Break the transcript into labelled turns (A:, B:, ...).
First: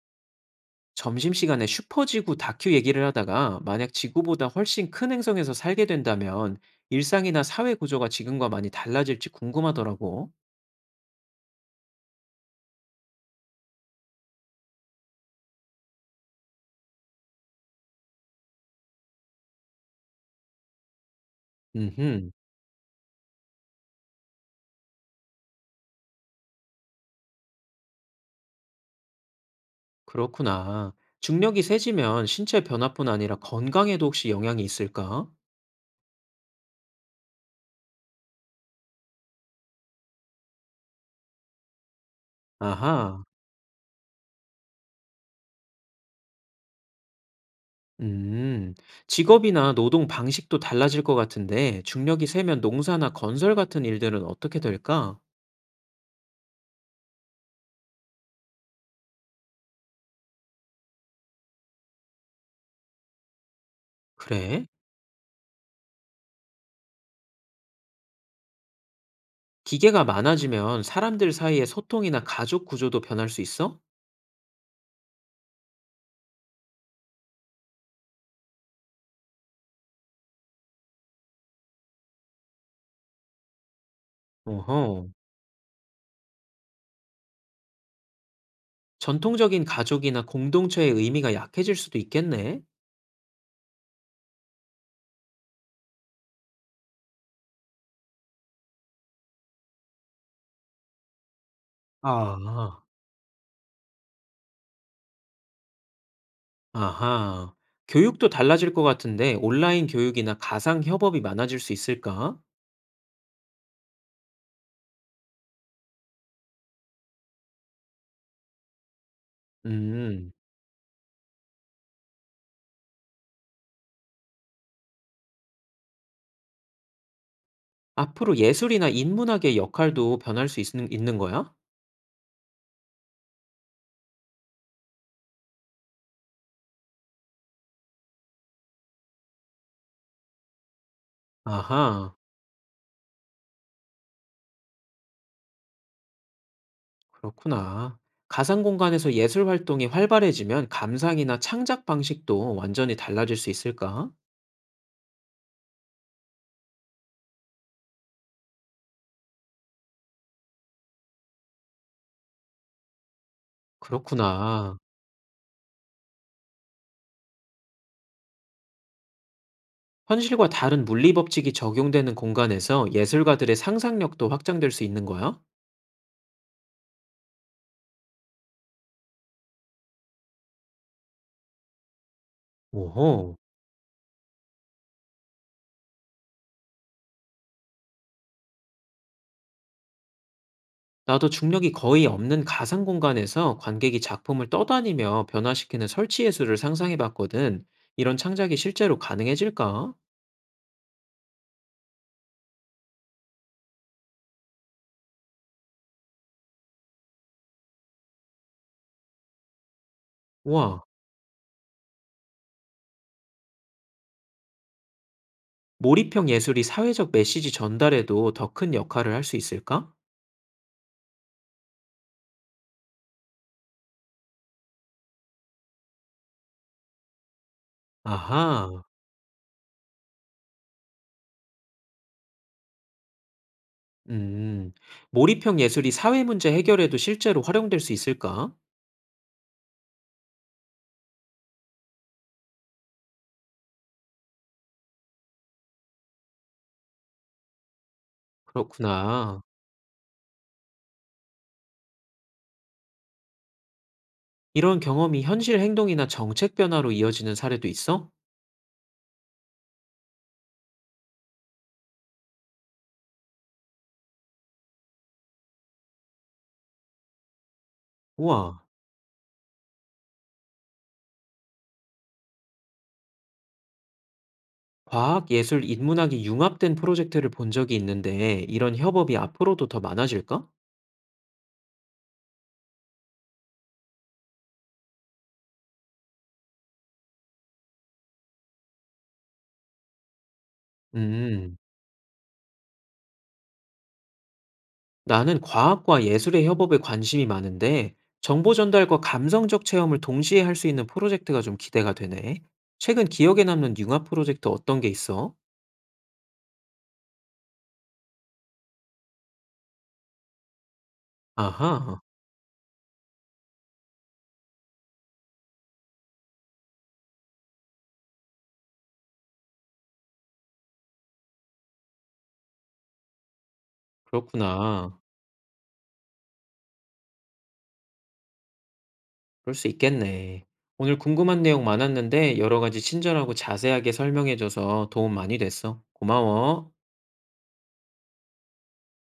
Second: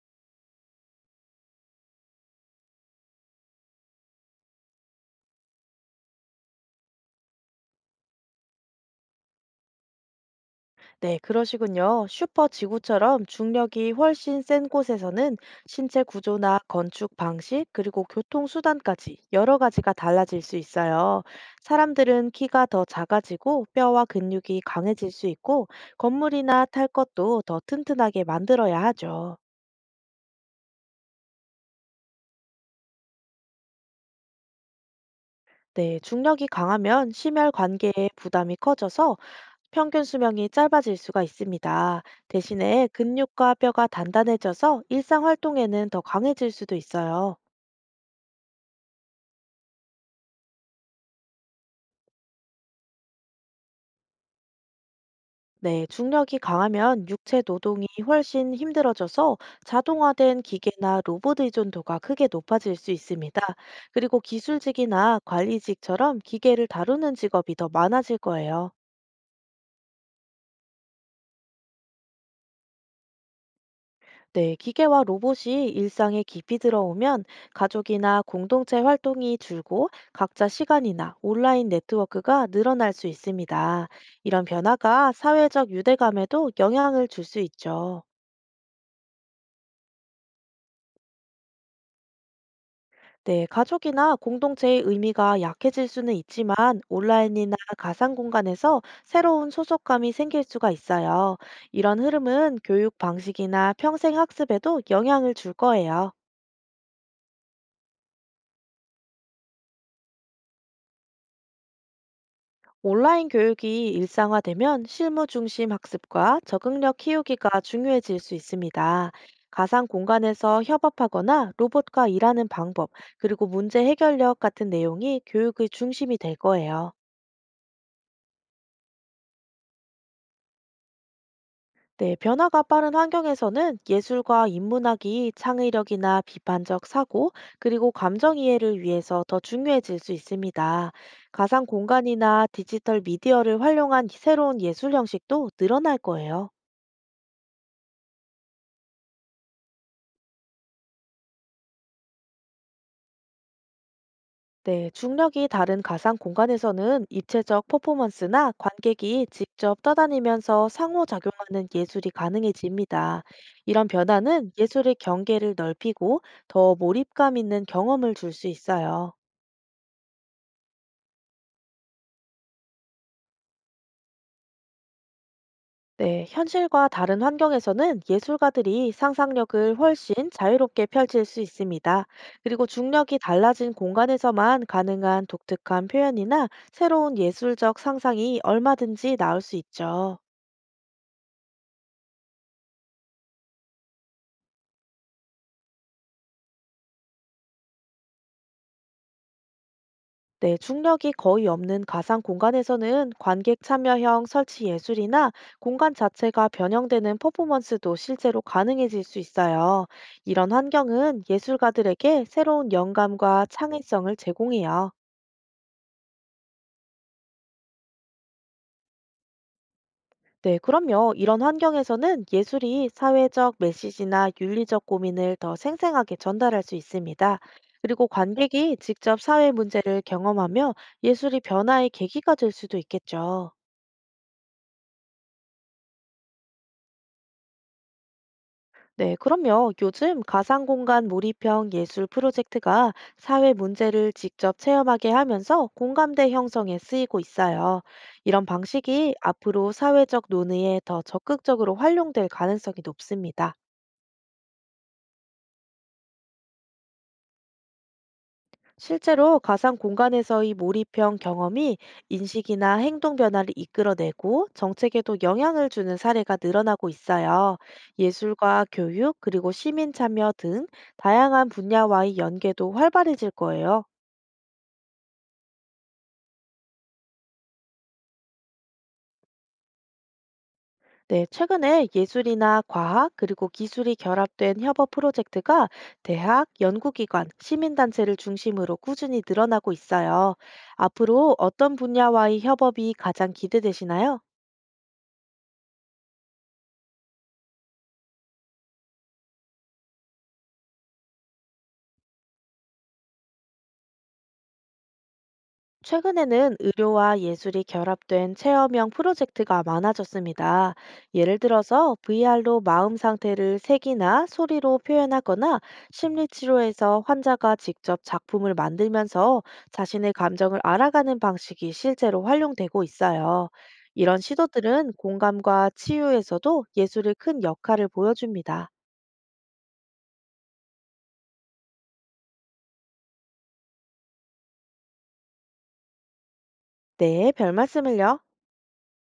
A: 점심시간에 슈퍼지구 다큐 얘기를 하다가 만약 지구보다 훨씬 큰 행성에서 살게 된다면 일상이나 사회 구조가 지금과 많이 달라질지 궁금하더라고.
B: 네, 그러시군요. 슈퍼 지구처럼 중력이 훨씬 센 곳에서는 신체 구조나 건축 방식, 그리고 교통수단까지 여러 가지가 달라질 수 있어요. 사람들은
A: 음흠,
B: 키가 더 작아지고 뼈와 근육이 강해질 수 있고 건물이나 탈 것도 더 튼튼하게 만들어야 하죠.
A: 그렇구나. 중력이 세지면 신체 변화뿐 아니라 건강에도 혹시 영향이 있을까?
B: 네, 중력이 강하면 심혈 관계에 부담이 커져서 평균 수명이 짧아질 수가 있습니다. 대신에
A: 아하,
B: 근육과 뼈가 단단해져서 일상 활동에는 더 강해질 수도 있어요.
A: 음, 직업이나 노동 방식도 달라질 것 같은데 중력이 세면 농사나 건설 같은 일들은 어떻게 될까?
B: 네, 중력이 강하면 육체 노동이 훨씬 힘들어져서 자동화된 기계나 로봇 의존도가 크게 높아질 수 있습니다. 그리고
A: 그래?
B: 기술직이나 관리직처럼 기계를 다루는 직업이 더 많아질 거예요.
A: 기계가 많아지면 사람들 사이의 소통이나 가족 구조도 변할 수 있어?
B: 네, 기계와 로봇이 일상에 깊이 들어오면 가족이나 공동체 활동이 줄고 각자 시간이나 온라인 네트워크가 늘어날 수 있습니다. 이런
A: 어허.
B: 변화가 사회적 유대감에도 영향을 줄 수 있죠.
A: 전통적인 가족이나 공동체의 의미가 약해질 수도 있겠네.
B: 네, 가족이나 공동체의 의미가 약해질 수는 있지만 온라인이나 가상 공간에서 새로운 소속감이 생길 수가 있어요. 이런 흐름은
A: 아,
B: 교육 방식이나 평생 학습에도 영향을 줄 거예요.
A: 아하. 교육도 달라질 것 같은데 온라인 교육이나 가상 협업이 많아질 수 있을까?
B: 온라인 교육이 일상화되면 실무 중심 학습과 적응력 키우기가 중요해질 수 있습니다. 가상
A: 음.
B: 공간에서 협업하거나 로봇과 일하는 방법, 그리고 문제 해결력 같은 내용이 교육의 중심이 될 거예요.
A: 앞으로 예술이나 인문학의 역할도 있는 거야?
B: 네, 변화가 빠른 환경에서는 예술과 인문학이 창의력이나 비판적 사고, 그리고 감정 이해를 위해서 더 중요해질 수 있습니다. 가상
A: 아하.
B: 공간이나 디지털 미디어를 활용한 새로운 예술 형식도 늘어날 거예요.
A: 그렇구나. 가상 공간에서 예술 활동이 활발해지면 감상이나 창작 방식도 완전히 달라질 수 있을까?
B: 네, 중력이 다른 가상 공간에서는 입체적 퍼포먼스나 관객이 직접 떠다니면서 상호작용하는 예술이 가능해집니다. 이런 변화는
A: 그렇구나.
B: 예술의 경계를 넓히고 더 몰입감 있는 경험을 줄 수 있어요.
A: 현실과 다른 물리 법칙이 적용되는 공간에서 예술가들의 상상력도 확장될 수 있는 거야?
B: 네, 현실과 다른 환경에서는 예술가들이 상상력을 훨씬 자유롭게 펼칠 수 있습니다. 그리고 중력이
A: 오호.
B: 달라진 공간에서만 가능한 독특한 표현이나 새로운 예술적 상상이 얼마든지 나올 수 있죠.
A: 나도 중력이 거의 없는 가상 공간에서 관객이 작품을 떠다니며 변화시키는 설치 예술을 상상해 봤거든. 이런 창작이 실제로 가능해질까?
B: 네, 중력이 거의 없는 가상 공간에서는 관객 참여형 설치 예술이나 공간 자체가 변형되는 퍼포먼스도 실제로 가능해질 수 있어요. 이런
A: 와,
B: 환경은 예술가들에게 새로운 영감과 창의성을 제공해요.
A: 몰입형 예술이 사회적 메시지 전달에도 더 큰 역할을 할 수 있을까?
B: 네, 그럼요. 이런 환경에서는 예술이 사회적 메시지나 윤리적 고민을 더 생생하게 전달할 수 있습니다. 그리고 관객이
A: 아하.
B: 직접 사회 문제를 경험하며 예술이 변화의 계기가 될 수도 있겠죠.
A: 음, 몰입형 예술이 사회 문제 해결에도 실제로 활용될 수 있을까?
B: 네, 그럼요. 요즘 가상공간 몰입형 예술 프로젝트가 사회 문제를 직접 체험하게 하면서 공감대 형성에 쓰이고 있어요. 이런 방식이
A: 그렇구나.
B: 앞으로 사회적 논의에 더 적극적으로 활용될 가능성이 높습니다.
A: 이런 경험이 현실 행동이나 정책 변화로 이어지는 사례도 있어?
B: 실제로 가상공간에서의 몰입형 경험이 인식이나 행동 변화를 이끌어내고 정책에도 영향을 주는 사례가 늘어나고 있어요.
A: 우와,
B: 예술과 교육, 그리고 시민 참여 등 다양한 분야와의 연계도 활발해질 거예요.
A: 과학, 예술, 인문학이 융합된 프로젝트를 본 적이 있는데 이런 협업이 앞으로도 더 많아질까?
B: 네, 최근에 예술이나 과학 그리고 기술이 결합된 협업 프로젝트가 대학, 연구기관, 시민단체를 중심으로 꾸준히 늘어나고 있어요. 앞으로
A: 음,
B: 어떤 분야와의 협업이 가장 기대되시나요?
A: 나는 과학과 예술의 협업에 관심이 많은데 정보 전달과 감성적 체험을 동시에 할 수 있는 프로젝트가 좀 기대가 되네. 최근 기억에 남는 융합 프로젝트 어떤 게 있어?
B: 최근에는 의료와 예술이 결합된 체험형 프로젝트가 많아졌습니다. 예를 들어서
A: 아하,
B: VR로 마음 상태를 색이나 소리로 표현하거나 심리치료에서 환자가 직접 작품을 만들면서 자신의 감정을 알아가는 방식이 실제로 활용되고 있어요. 이런 시도들은
A: 그렇구나.
B: 공감과 치유에서도 예술이 큰 역할을 보여줍니다.
A: 그럴 수 있겠네. 오늘 궁금한 내용 많았는데 여러 가지 친절하고 자세하게 설명해줘서 도움 많이 됐어. 고마워.
B: 네, 별 말씀을요.